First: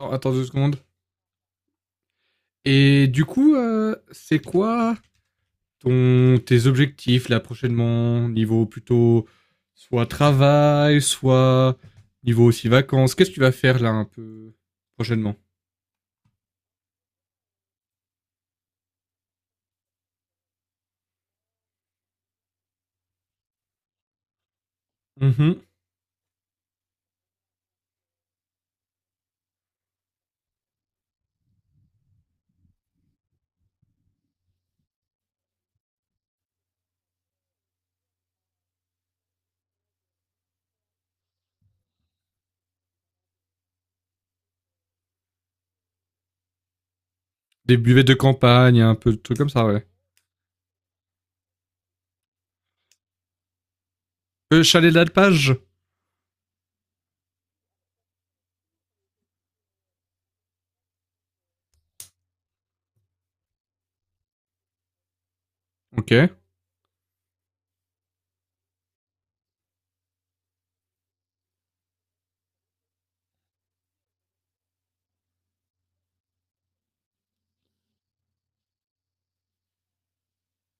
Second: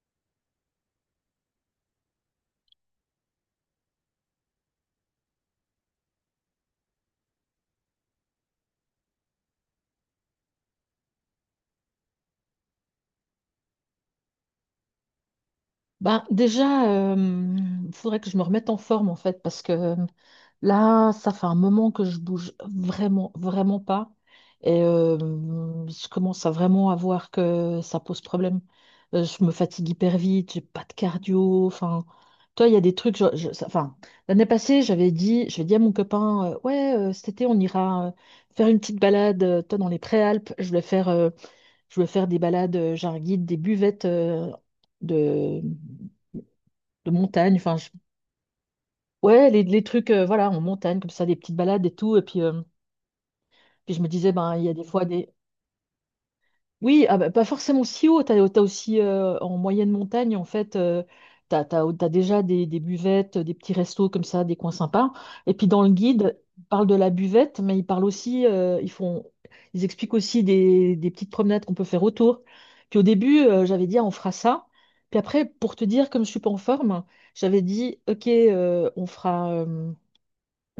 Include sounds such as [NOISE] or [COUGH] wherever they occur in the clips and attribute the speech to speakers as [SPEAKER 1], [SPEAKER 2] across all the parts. [SPEAKER 1] Attends, attends deux secondes. Et du coup, c'est quoi tes objectifs là prochainement. Niveau plutôt soit travail, soit niveau aussi vacances. Qu'est-ce que tu vas faire là un peu prochainement?
[SPEAKER 2] Ben, déjà, il faudrait que je me remette en forme en fait, parce que là, ça fait un moment que je bouge vraiment pas. Et
[SPEAKER 1] Mhm.
[SPEAKER 2] je commence à vraiment à voir que ça pose problème. Je me fatigue hyper vite, j'ai pas de cardio. Enfin, toi, il y a des trucs. Enfin, l'année passée, j'avais dit à mon copain, ouais, cet été, on ira faire une petite balade, toi, dans les Préalpes. Je voulais faire des balades. J'ai un guide des buvettes. De, de montagne,
[SPEAKER 1] Des buvets de campagne, un peu de trucs comme
[SPEAKER 2] ouais,
[SPEAKER 1] ça,
[SPEAKER 2] les
[SPEAKER 1] ouais.
[SPEAKER 2] trucs, voilà, en montagne, comme ça, des petites balades et tout. Et puis, puis je me disais, ben, il y a des
[SPEAKER 1] Chalet
[SPEAKER 2] fois des.
[SPEAKER 1] d'alpage.
[SPEAKER 2] Oui, ah bah, pas forcément si haut, t'as aussi en moyenne montagne, en fait, t'as déjà des buvettes, des petits restos comme ça, des coins sympas. Et puis dans le
[SPEAKER 1] Ok.
[SPEAKER 2] guide, ils parlent de la buvette, mais ils parlent aussi, ils font, ils expliquent aussi des petites promenades qu'on peut faire autour. Puis au début, j'avais dit, ah, on fera ça. Puis après, pour te dire, comme je suis pas en forme, j'avais dit, ok, on fera. euh,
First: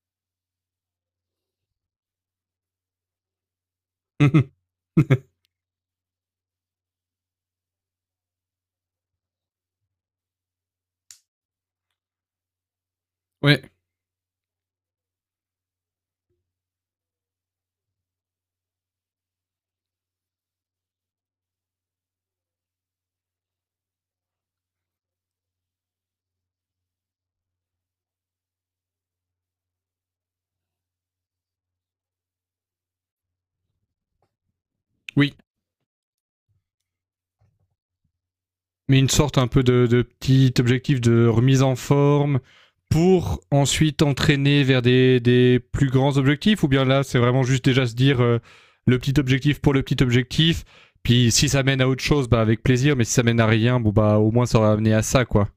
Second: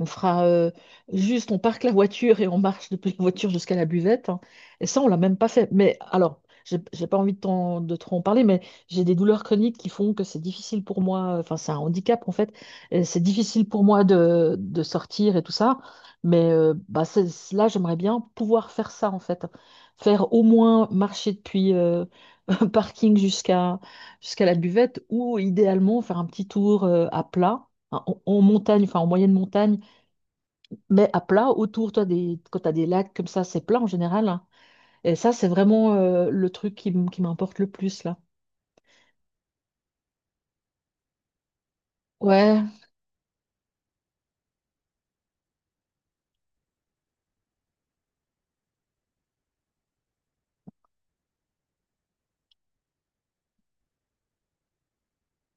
[SPEAKER 2] On fera euh, juste, on parque la voiture et on marche depuis la [LAUGHS] voiture jusqu'à la buvette, hein. Et ça, on l'a
[SPEAKER 1] [LAUGHS]
[SPEAKER 2] même pas fait. Mais alors, j'ai pas envie de, de trop en parler, mais j'ai des douleurs chroniques qui font que c'est difficile pour moi. Enfin, c'est un handicap en fait. Et c'est
[SPEAKER 1] Ouais,
[SPEAKER 2] difficile pour moi de sortir et tout ça. Mais bah, là, j'aimerais bien pouvoir faire ça en fait. Faire au moins marcher depuis [LAUGHS] un parking jusqu'à la buvette ou idéalement faire un petit tour à plat, hein, en montagne, enfin en moyenne montagne mais à plat autour, toi, des, quand tu as des lacs comme ça, c'est plat en général, hein. Et ça,
[SPEAKER 1] oui.
[SPEAKER 2] c'est vraiment le truc qui, qui m'importe le plus, là.
[SPEAKER 1] Mais une sorte un peu de petit objectif de remise en forme
[SPEAKER 2] Ouais.
[SPEAKER 1] pour ensuite entraîner vers des plus grands objectifs? Ou bien là, c'est vraiment juste déjà se dire le petit objectif pour le petit objectif, puis si ça mène à autre chose, bah avec plaisir, mais si ça mène à rien, bon bah au moins ça aura amené à ça, quoi.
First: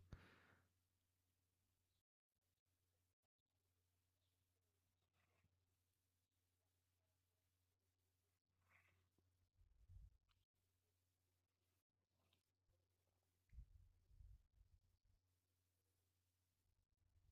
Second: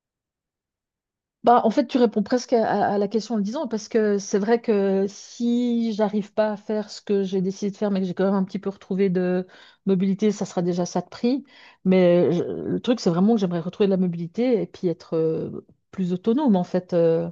[SPEAKER 2] Bah, en fait, tu réponds presque à, à la question en le disant, parce que c'est vrai que si j'arrive pas à faire ce que j'ai décidé de faire, mais que j'ai quand même un petit peu retrouvé de mobilité, ça sera déjà ça de prix. Mais le truc, c'est vraiment que j'aimerais retrouver de la mobilité et puis être plus autonome, en fait.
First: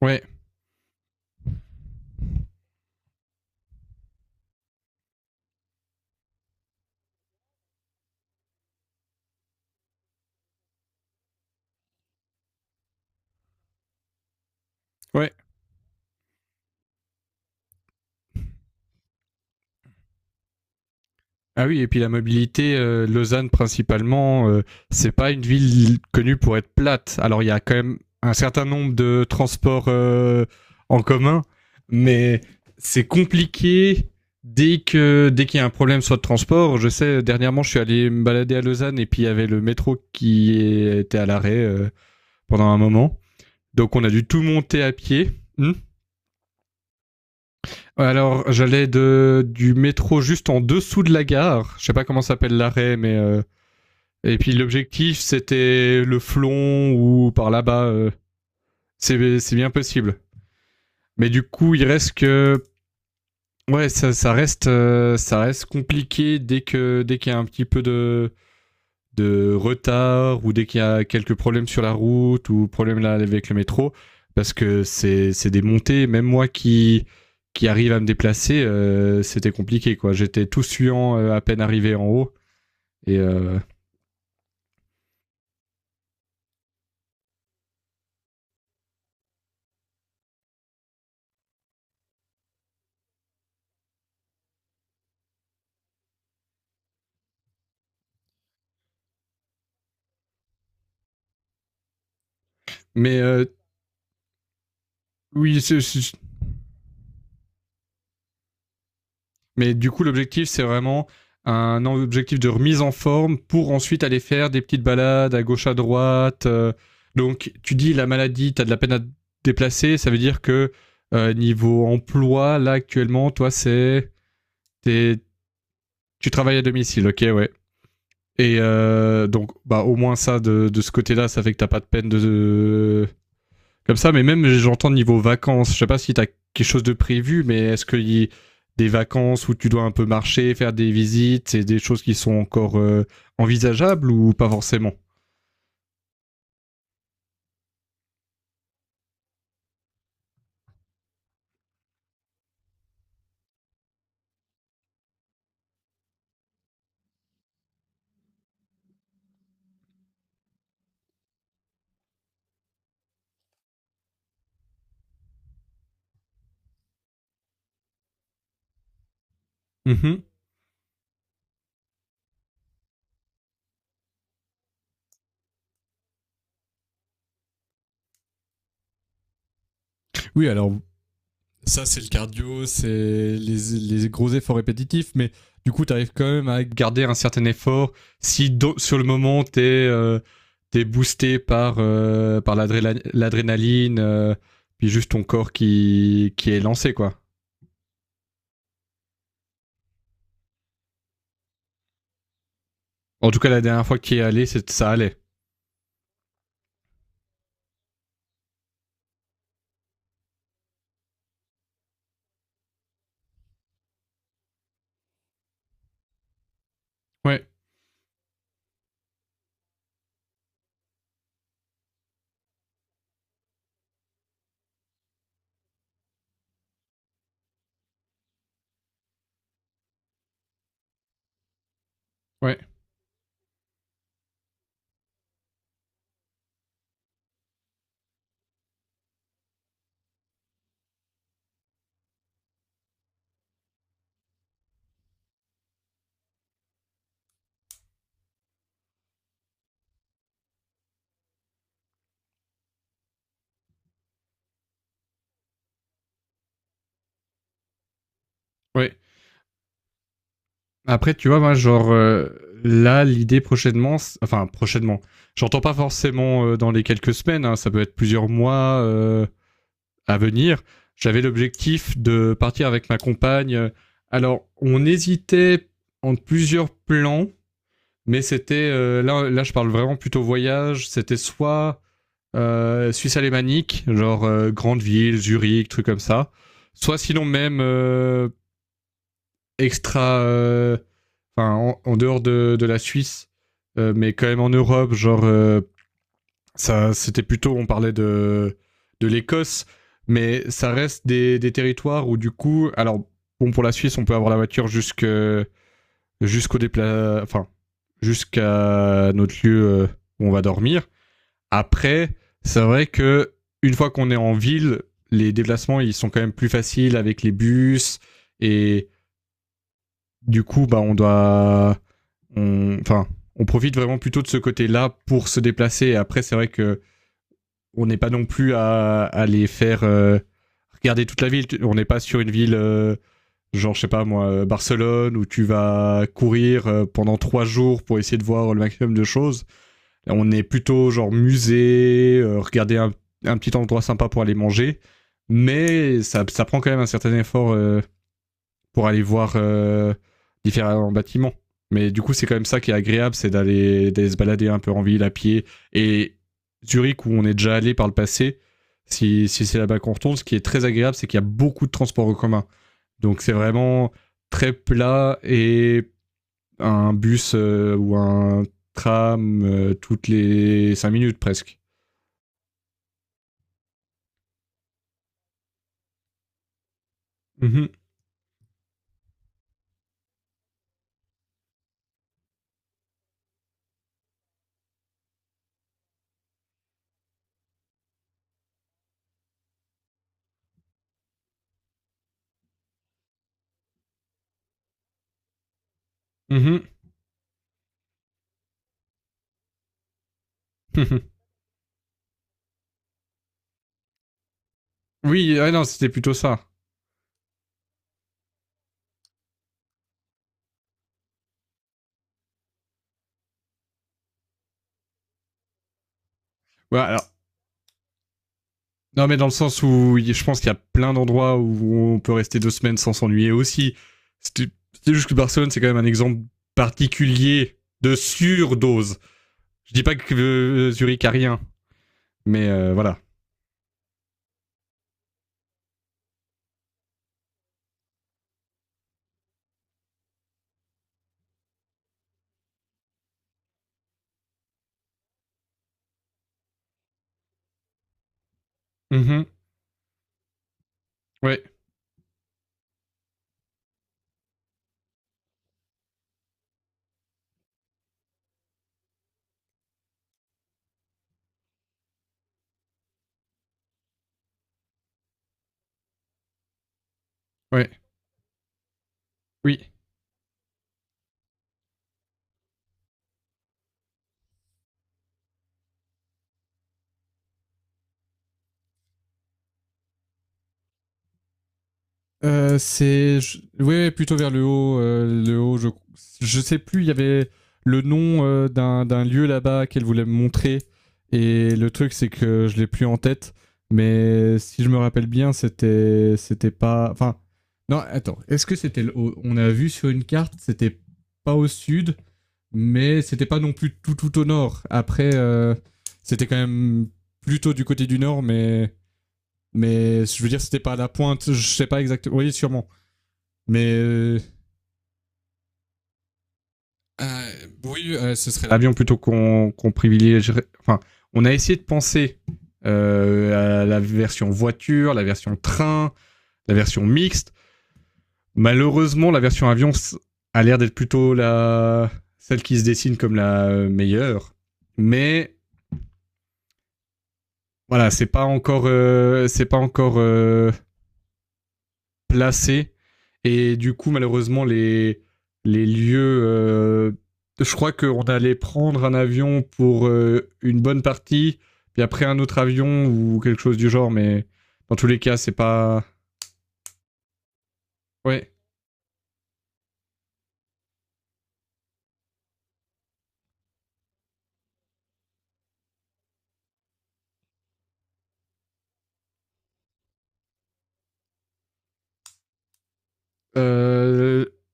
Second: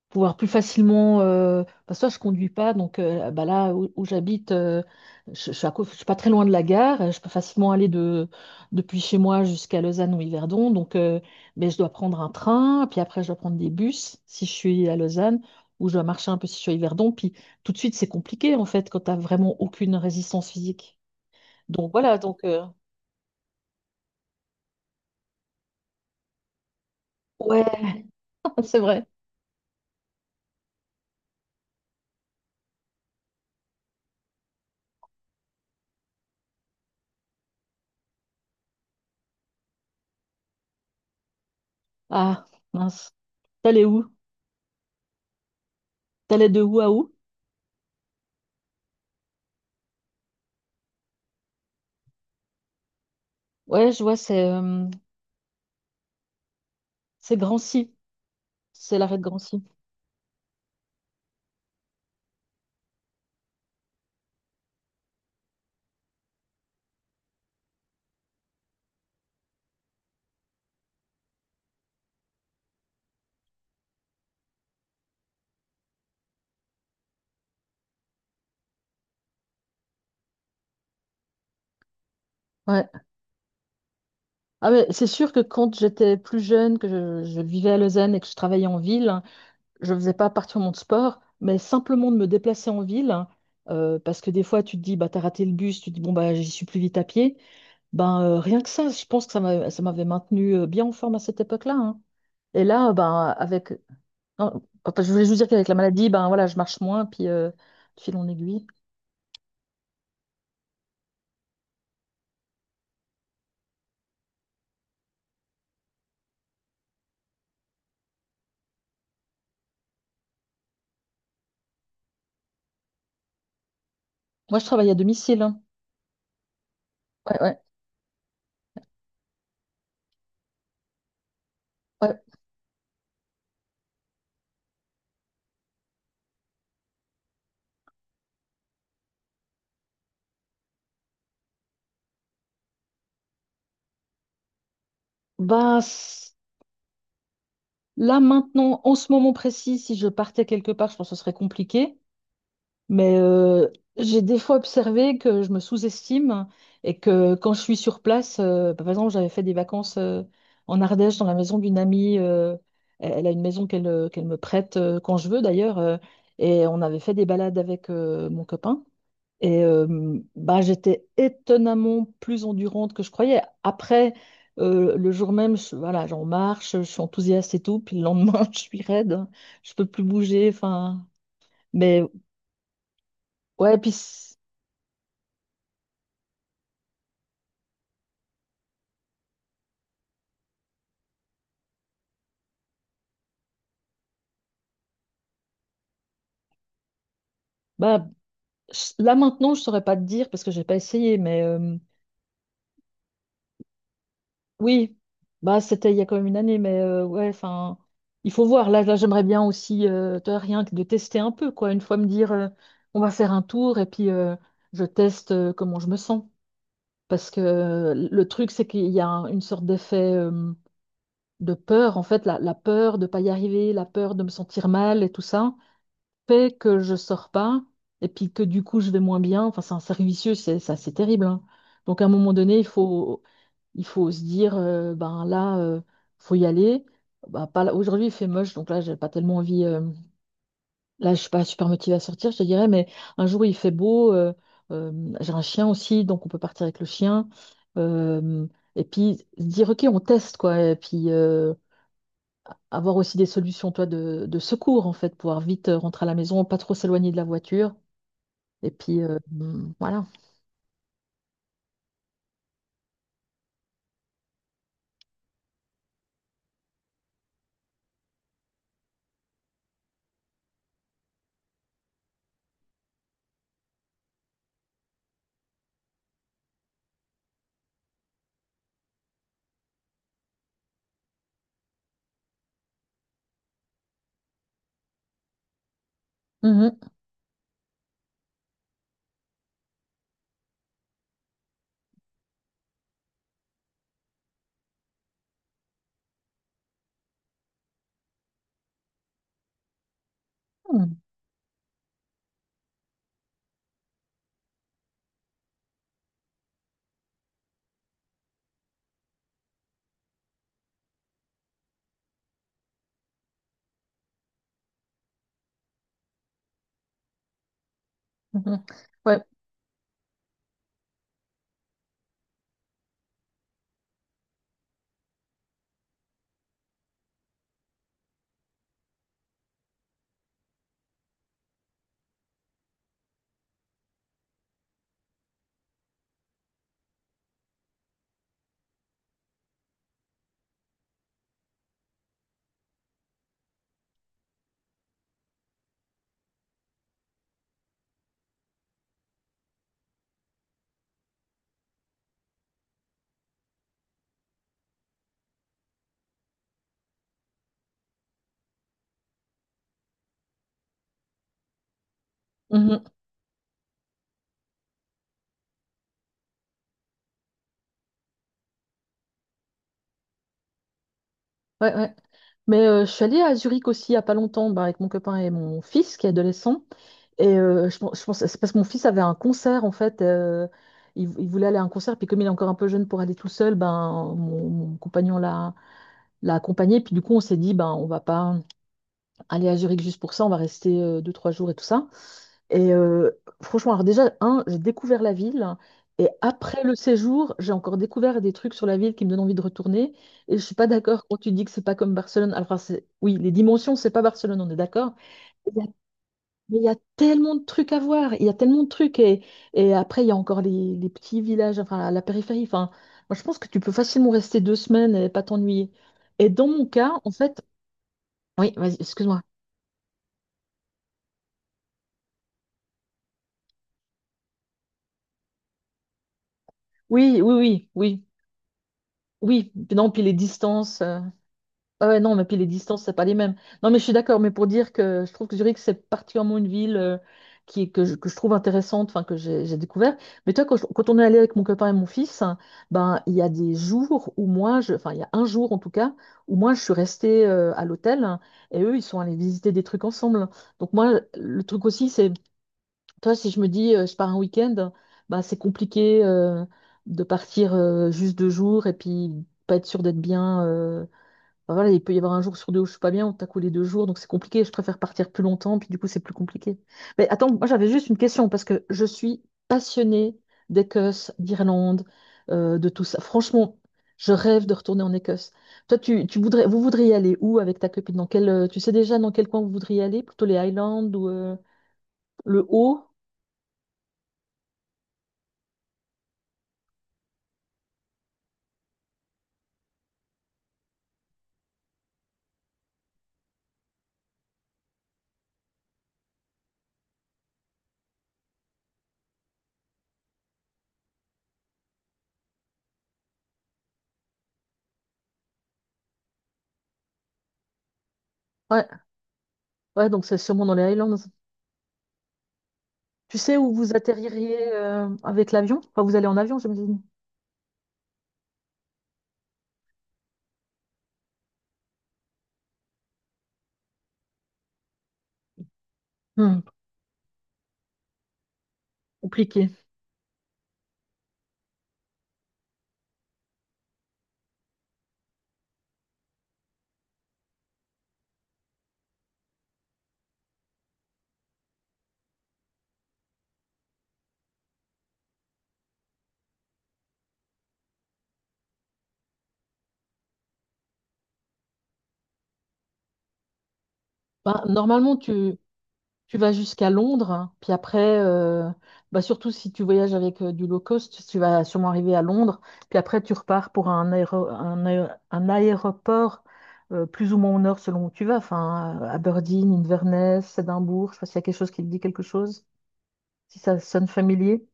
[SPEAKER 1] Ouais,
[SPEAKER 2] Pouvoir plus facilement. Parce que toi, je conduis pas, donc bah là où, où j'habite, je suis à je suis pas très loin de la gare. Je peux facilement aller de, depuis chez moi jusqu'à Lausanne ou Yverdon. Donc, mais je dois prendre un train, puis après, je dois prendre des bus si je suis à
[SPEAKER 1] ouais.
[SPEAKER 2] Lausanne, ou je dois marcher un peu si je suis à Yverdon. Puis tout de suite, c'est compliqué en fait quand t'as vraiment aucune résistance physique.
[SPEAKER 1] Ah oui, et
[SPEAKER 2] Donc
[SPEAKER 1] puis la
[SPEAKER 2] voilà, donc
[SPEAKER 1] mobilité, Lausanne principalement, c'est pas une ville connue pour être plate. Alors il y a
[SPEAKER 2] ouais,
[SPEAKER 1] quand même un
[SPEAKER 2] [LAUGHS]
[SPEAKER 1] certain
[SPEAKER 2] c'est
[SPEAKER 1] nombre
[SPEAKER 2] vrai.
[SPEAKER 1] de transports en commun, mais c'est compliqué dès qu'il y a un problème soit de transport. Je sais, dernièrement, je suis allé me balader à Lausanne et puis il y avait le métro qui était à l'arrêt
[SPEAKER 2] Ah,
[SPEAKER 1] pendant un
[SPEAKER 2] mince.
[SPEAKER 1] moment.
[SPEAKER 2] T'allais
[SPEAKER 1] Donc on a
[SPEAKER 2] où?
[SPEAKER 1] dû tout monter à pied. Hmm.
[SPEAKER 2] T'allais de où à où?
[SPEAKER 1] Alors, j'allais de du métro juste en dessous de la gare. Je sais pas comment s'appelle l'arrêt, mais
[SPEAKER 2] Ouais, je vois,
[SPEAKER 1] et puis l'objectif, c'était le flon ou
[SPEAKER 2] c'est
[SPEAKER 1] par là-bas.
[SPEAKER 2] Drancy. C'est l'arrêt de
[SPEAKER 1] C'est
[SPEAKER 2] Drancy.
[SPEAKER 1] bien possible. Mais du coup, il reste que ouais, ça, ça reste compliqué dès qu'il y a un petit peu de retard ou dès qu'il y a quelques problèmes sur la route ou problèmes là avec le métro parce que c'est des montées. Même moi qui arrive à me déplacer, c'était compliqué quoi. J'étais tout suant à peine arrivé en haut.
[SPEAKER 2] Ouais.
[SPEAKER 1] Et
[SPEAKER 2] Ah ouais, c'est sûr que quand j'étais plus jeune, que je vivais à Lausanne et que je travaillais en ville, hein, je ne faisais pas particulièrement de sport, mais simplement de me déplacer en ville, hein, parce que des fois tu te dis, bah, t'as raté le bus, tu te dis, bon, bah, j'y suis plus vite à pied, ben, rien que ça, je pense que ça m'avait maintenu bien en forme à cette époque-là, hein. Et là,
[SPEAKER 1] mais
[SPEAKER 2] ben,
[SPEAKER 1] euh,
[SPEAKER 2] avec... non, enfin, je voulais juste dire
[SPEAKER 1] oui,
[SPEAKER 2] qu'avec la maladie, ben, voilà, je marche moins, puis de fil en aiguille.
[SPEAKER 1] mais du coup, l'objectif, c'est vraiment un objectif de remise en forme pour ensuite aller faire des petites balades à gauche à droite. Donc, tu dis la maladie, t'as de la peine à te déplacer, ça veut dire que niveau emploi, là actuellement, toi,
[SPEAKER 2] Moi, je travaille à
[SPEAKER 1] t'es-
[SPEAKER 2] domicile, hein.
[SPEAKER 1] tu travailles à domicile, ok,
[SPEAKER 2] Ouais,
[SPEAKER 1] ouais.
[SPEAKER 2] ouais,
[SPEAKER 1] Et donc, bah, au moins ça de ce côté-là, ça fait que t'as pas de peine
[SPEAKER 2] ouais.
[SPEAKER 1] de, comme ça, mais même j'entends niveau vacances, je sais pas si t'as quelque chose de prévu, mais est-ce qu'il y a des vacances où tu dois un peu marcher, faire des visites, c'est des choses qui sont encore envisageables ou pas forcément?
[SPEAKER 2] Bah, là, maintenant, en ce moment précis, si je partais quelque part, je pense que ce serait compliqué. Mais j'ai des fois observé que je me sous-estime et que quand je suis sur place, bah, par exemple, j'avais fait des vacances en Ardèche dans la maison d'une amie. Elle elle a une maison qu'elle qu'elle me prête quand je veux d'ailleurs. Et on avait fait des balades avec mon copain. Et
[SPEAKER 1] Mhm.
[SPEAKER 2] bah, j'étais étonnamment plus endurante que je croyais. Après, le jour même, voilà, j'en marche, je suis enthousiaste et tout. Puis le lendemain, [LAUGHS] je suis raide, je peux plus
[SPEAKER 1] Oui,
[SPEAKER 2] bouger.
[SPEAKER 1] alors
[SPEAKER 2] Enfin,
[SPEAKER 1] ça c'est
[SPEAKER 2] mais
[SPEAKER 1] le cardio, c'est
[SPEAKER 2] ouais,
[SPEAKER 1] les gros efforts répétitifs, mais du coup t'arrives quand même à... garder un certain effort, si do- sur le moment t'es t'es boosté par, par l'adrénaline, puis juste ton corps qui est lancé, quoi.
[SPEAKER 2] bah, là maintenant, je saurais pas te dire parce que j'ai pas essayé. Mais
[SPEAKER 1] En tout cas, la dernière fois qu'il est allé, ça
[SPEAKER 2] oui,
[SPEAKER 1] allait.
[SPEAKER 2] bah c'était il y a quand même une année. Mais ouais, enfin, il faut voir. Là, j'aimerais bien aussi, toi, rien que de tester un peu, quoi. Une fois me dire, on va faire un tour et puis je teste comment je me sens. Parce que
[SPEAKER 1] Ouais,
[SPEAKER 2] le truc, c'est qu'il y a une sorte d'effet de peur, en fait, la peur de pas y arriver, la peur de me sentir mal et tout ça, fait que je sors pas et puis que du coup je vais moins bien. Enfin, c'est un cercle vicieux, c'est ça, c'est terrible, hein. Donc à un moment donné,
[SPEAKER 1] ouais,
[SPEAKER 2] il faut se dire, ben là, faut y aller. Bah, pas là- aujourd'hui, il fait moche, donc là, j'ai pas tellement envie. Là, je suis pas super motivée à sortir, je te dirais, mais un jour il fait beau, j'ai un chien aussi, donc on peut partir avec le chien. Euh, et puis se dire, ok, on teste, quoi. Et puis avoir aussi des solutions, toi, de secours, en fait, pouvoir vite rentrer à la maison, pas trop s'éloigner de la voiture. Et
[SPEAKER 1] ouais.
[SPEAKER 2] puis voilà.
[SPEAKER 1] Après, tu vois, moi, genre, là, l'idée prochainement, enfin, prochainement, j'entends pas forcément dans les quelques semaines, hein, ça peut être plusieurs mois à venir. J'avais l'objectif de partir avec ma compagne. Alors, on hésitait entre plusieurs plans, mais c'était, là, je parle vraiment plutôt voyage, c'était soit Suisse alémanique, genre grande ville, Zurich, truc comme ça,
[SPEAKER 2] Mhm.
[SPEAKER 1] soit sinon même extra. Enfin, en dehors de la Suisse, mais quand même en Europe, genre, ça, c'était plutôt. On parlait de l'Écosse, mais ça
[SPEAKER 2] Mhm.
[SPEAKER 1] reste des territoires où, du coup. Alors, bon, pour la Suisse, on peut avoir la voiture jusque, jusqu'au dépla... Enfin, jusqu'à notre lieu où on va dormir. Après, c'est vrai que une fois qu'on est en ville, les déplacements ils sont quand même plus faciles avec les bus
[SPEAKER 2] Mhm.
[SPEAKER 1] et
[SPEAKER 2] Ouais.
[SPEAKER 1] du coup bah on doit enfin, on profite vraiment plutôt de ce côté-là pour se déplacer. Et après, c'est vrai que on n'est pas non plus à les faire regarder toute la ville. On n'est pas sur une ville, genre, je sais pas moi, Barcelone, où tu vas courir pendant trois jours pour essayer de voir le maximum de choses. On est plutôt genre musée, regarder un petit endroit sympa pour aller manger. Mais ça prend quand même un certain effort pour aller voir différents bâtiments. Mais du coup, c'est quand même ça qui est agréable, c'est d'aller se balader un peu en ville à pied. Et Zurich, où on est déjà allé par le passé, si c'est là-bas qu'on retourne, ce qui est très agréable, c'est qu'il y a beaucoup de transports en commun.
[SPEAKER 2] Mhm.
[SPEAKER 1] Donc c'est vraiment très plat et un bus ou un tram toutes les 5 minutes presque.
[SPEAKER 2] Ouais, ouais. Mais je suis allée à Zurich aussi il n'y a pas longtemps, bah, avec mon copain et mon fils qui est adolescent. Et
[SPEAKER 1] Mhm,
[SPEAKER 2] je pense, c'est parce que mon fils avait un concert en fait. Il, il voulait aller à un concert, puis comme il est encore un peu jeune pour aller tout seul, ben mon compagnon l'a accompagné. Puis du coup, on s'est dit, ben on va pas aller à Zurich juste pour ça, on va rester deux trois jours et tout ça. Et franchement, alors déjà, un, j'ai découvert la ville. Et après
[SPEAKER 1] mhm,
[SPEAKER 2] le séjour, j'ai encore découvert des trucs sur la ville qui me donnent envie de retourner. Et je suis pas d'accord
[SPEAKER 1] mhm.
[SPEAKER 2] quand tu dis que c'est pas comme Barcelone. Alors, enfin, oui, les dimensions, c'est pas Barcelone, on est d'accord.
[SPEAKER 1] [LAUGHS] Oui, ah non, c'était plutôt ça.
[SPEAKER 2] Mais il y a tellement de trucs à voir, il y a tellement de trucs. Et après, il y a encore les petits villages, enfin la périphérie. Enfin, moi, je pense que tu peux facilement rester deux semaines et pas t'ennuyer. Et dans mon
[SPEAKER 1] Ouais,
[SPEAKER 2] cas,
[SPEAKER 1] alors,
[SPEAKER 2] en fait, oui, vas-y,
[SPEAKER 1] non, mais
[SPEAKER 2] excuse-moi.
[SPEAKER 1] dans le sens où je pense qu'il y a plein d'endroits où on peut rester deux semaines sans s'ennuyer aussi. C'est juste que Barcelone, c'est quand même un exemple
[SPEAKER 2] Oui, oui,
[SPEAKER 1] particulier
[SPEAKER 2] oui,
[SPEAKER 1] de
[SPEAKER 2] oui,
[SPEAKER 1] surdose.
[SPEAKER 2] oui.
[SPEAKER 1] Je dis
[SPEAKER 2] Non,
[SPEAKER 1] pas
[SPEAKER 2] puis les
[SPEAKER 1] que
[SPEAKER 2] distances.
[SPEAKER 1] Zurich a rien,
[SPEAKER 2] Ah ouais, non, mais puis les
[SPEAKER 1] mais
[SPEAKER 2] distances, c'est
[SPEAKER 1] voilà.
[SPEAKER 2] pas les mêmes. Non, mais je suis d'accord, mais pour dire que je trouve que Zurich, c'est particulièrement une ville qui, que je trouve intéressante, enfin, que j'ai découvert. Mais toi, quand, quand on est allé avec mon copain et mon fils, hein, ben, il y a des jours où moi, je, enfin, il y a un jour en tout cas, où moi, je suis restée à l'hôtel hein, et eux, ils sont allés
[SPEAKER 1] Hmm.
[SPEAKER 2] visiter des trucs ensemble. Donc, moi,
[SPEAKER 1] Ouais,
[SPEAKER 2] le truc aussi, c'est, toi, si je me dis, je pars un week-end, ben, c'est compliqué de partir juste deux jours et puis pas être sûr d'être bien. Enfin, voilà, il peut y avoir un jour sur deux où je suis pas bien, on t'a collé deux jours, donc c'est compliqué. Je préfère partir plus longtemps, puis du coup, c'est plus compliqué. Mais attends, moi j'avais
[SPEAKER 1] ouais,
[SPEAKER 2] juste une question, parce que je suis
[SPEAKER 1] oui.
[SPEAKER 2] passionnée d'Écosse, d'Irlande, de tout ça. Franchement, je rêve de retourner en Écosse. Toi, tu voudrais, vous voudriez aller où avec ta copine? Dans quel, tu sais déjà dans quel coin vous voudriez aller? Plutôt les Highlands ou le Haut?
[SPEAKER 1] Ouais, plutôt vers le haut. Le haut, je sais plus, il y avait le nom d'un lieu là-bas qu'elle voulait me montrer. Et le truc, c'est que je l'ai plus en tête. Mais si je me rappelle bien, c'était. C'était pas. Enfin. Non, attends. Est-ce que c'était. Le haut? On a vu sur une carte, c'était pas au sud. Mais c'était pas non plus tout, tout au nord. Après, c'était quand même plutôt du côté du nord,
[SPEAKER 2] Ouais,
[SPEAKER 1] mais.
[SPEAKER 2] ouais,
[SPEAKER 1] Mais
[SPEAKER 2] donc c'est
[SPEAKER 1] je veux dire,
[SPEAKER 2] sûrement dans
[SPEAKER 1] c'était
[SPEAKER 2] les
[SPEAKER 1] pas à la
[SPEAKER 2] Highlands.
[SPEAKER 1] pointe, je sais pas exactement. Oui, sûrement.
[SPEAKER 2] Tu sais où
[SPEAKER 1] Mais
[SPEAKER 2] vous
[SPEAKER 1] euh,
[SPEAKER 2] atterririez avec l'avion? Enfin, vous allez en avion, j'imagine.
[SPEAKER 1] Euh, oui, ce serait l'avion plutôt qu'on privilégierait. Enfin, on a essayé de penser à la version voiture, la version train,
[SPEAKER 2] Hmm,
[SPEAKER 1] la version mixte. Malheureusement, la version
[SPEAKER 2] compliqué.
[SPEAKER 1] avion a l'air d'être plutôt la celle qui se dessine comme la meilleure. Mais voilà, c'est pas encore placé. Et du coup, malheureusement, les lieux. Je crois qu'on allait prendre un avion pour une bonne partie, puis après un autre avion ou quelque chose du genre, mais
[SPEAKER 2] Bah,
[SPEAKER 1] dans tous
[SPEAKER 2] normalement,
[SPEAKER 1] les cas, c'est
[SPEAKER 2] tu,
[SPEAKER 1] pas.
[SPEAKER 2] Tu vas jusqu'à Londres, hein, puis après,
[SPEAKER 1] Ouais.
[SPEAKER 2] bah surtout si tu voyages avec du low cost, tu vas sûrement arriver à Londres, puis après tu repars pour un, un aéroport plus ou moins au nord selon où tu vas, enfin Aberdeen, Inverness, Édimbourg, je sais pas s'il y a quelque chose qui te dit quelque chose, si ça sonne
[SPEAKER 1] Euh,
[SPEAKER 2] familier.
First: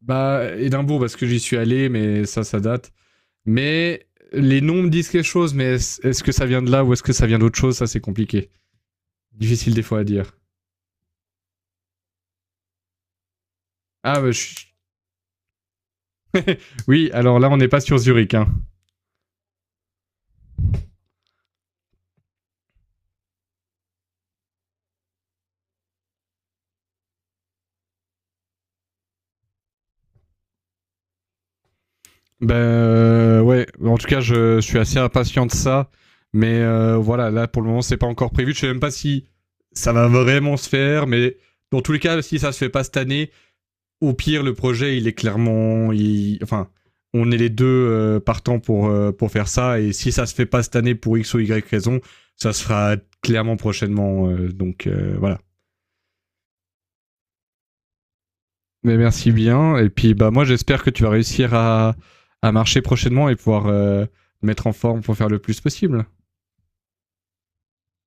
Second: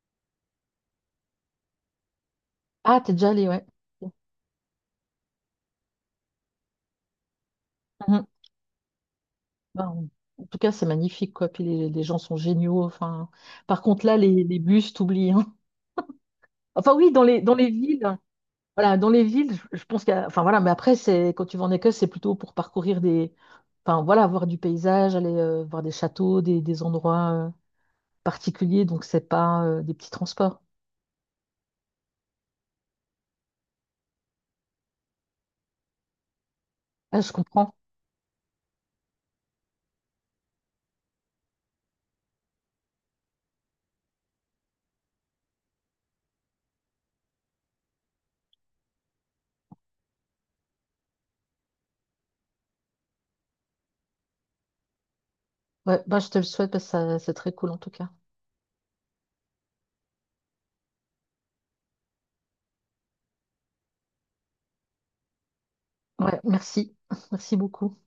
[SPEAKER 1] Bah, Édimbourg, parce que j'y suis allé, mais ça date.
[SPEAKER 2] Ah, t'es déjà allé, ouais.
[SPEAKER 1] Mais les noms me disent quelque chose, mais est-ce que ça vient de là ou est-ce que ça vient d'autre chose? Ça, c'est
[SPEAKER 2] Mhm.
[SPEAKER 1] compliqué. Difficile des fois à
[SPEAKER 2] Ben,
[SPEAKER 1] dire.
[SPEAKER 2] en tout cas, c'est magnifique, quoi. Puis les gens sont géniaux. Enfin, par contre, là,
[SPEAKER 1] Ah, bah,
[SPEAKER 2] les
[SPEAKER 1] je
[SPEAKER 2] bus, t'oublies, hein. Enfin,
[SPEAKER 1] oui,
[SPEAKER 2] oui,
[SPEAKER 1] alors là,
[SPEAKER 2] dans
[SPEAKER 1] on n'est
[SPEAKER 2] les
[SPEAKER 1] pas sur
[SPEAKER 2] villes.
[SPEAKER 1] Zurich, hein.
[SPEAKER 2] Voilà, dans les villes, je pense qu'il y a... Enfin voilà, mais après, c'est quand tu vas en Écosse, c'est plutôt pour parcourir des... Enfin voilà, voir du paysage, aller voir des châteaux, des endroits particuliers, donc c'est pas des petits transports.
[SPEAKER 1] Ouais, en tout cas, je suis assez impatient de ça. Mais
[SPEAKER 2] Ah,
[SPEAKER 1] voilà,
[SPEAKER 2] je
[SPEAKER 1] là pour le
[SPEAKER 2] comprends.
[SPEAKER 1] moment, c'est pas encore prévu. Je sais même pas si ça va vraiment se faire, mais dans tous les cas, si ça se fait pas cette année, au pire, le projet, il est clairement, il- enfin, on est les deux partants pour faire ça. Et si ça se fait pas cette année pour x ou y raison, ça se fera clairement prochainement. Donc voilà.
[SPEAKER 2] Ouais, bah, je te le souhaite parce que c'est très cool en tout cas.
[SPEAKER 1] Mais merci bien. Et puis, bah, moi, j'espère que tu vas réussir à marcher prochainement et pouvoir mettre en forme pour faire le plus possible.
[SPEAKER 2] Ouais, merci. [LAUGHS] Merci beaucoup.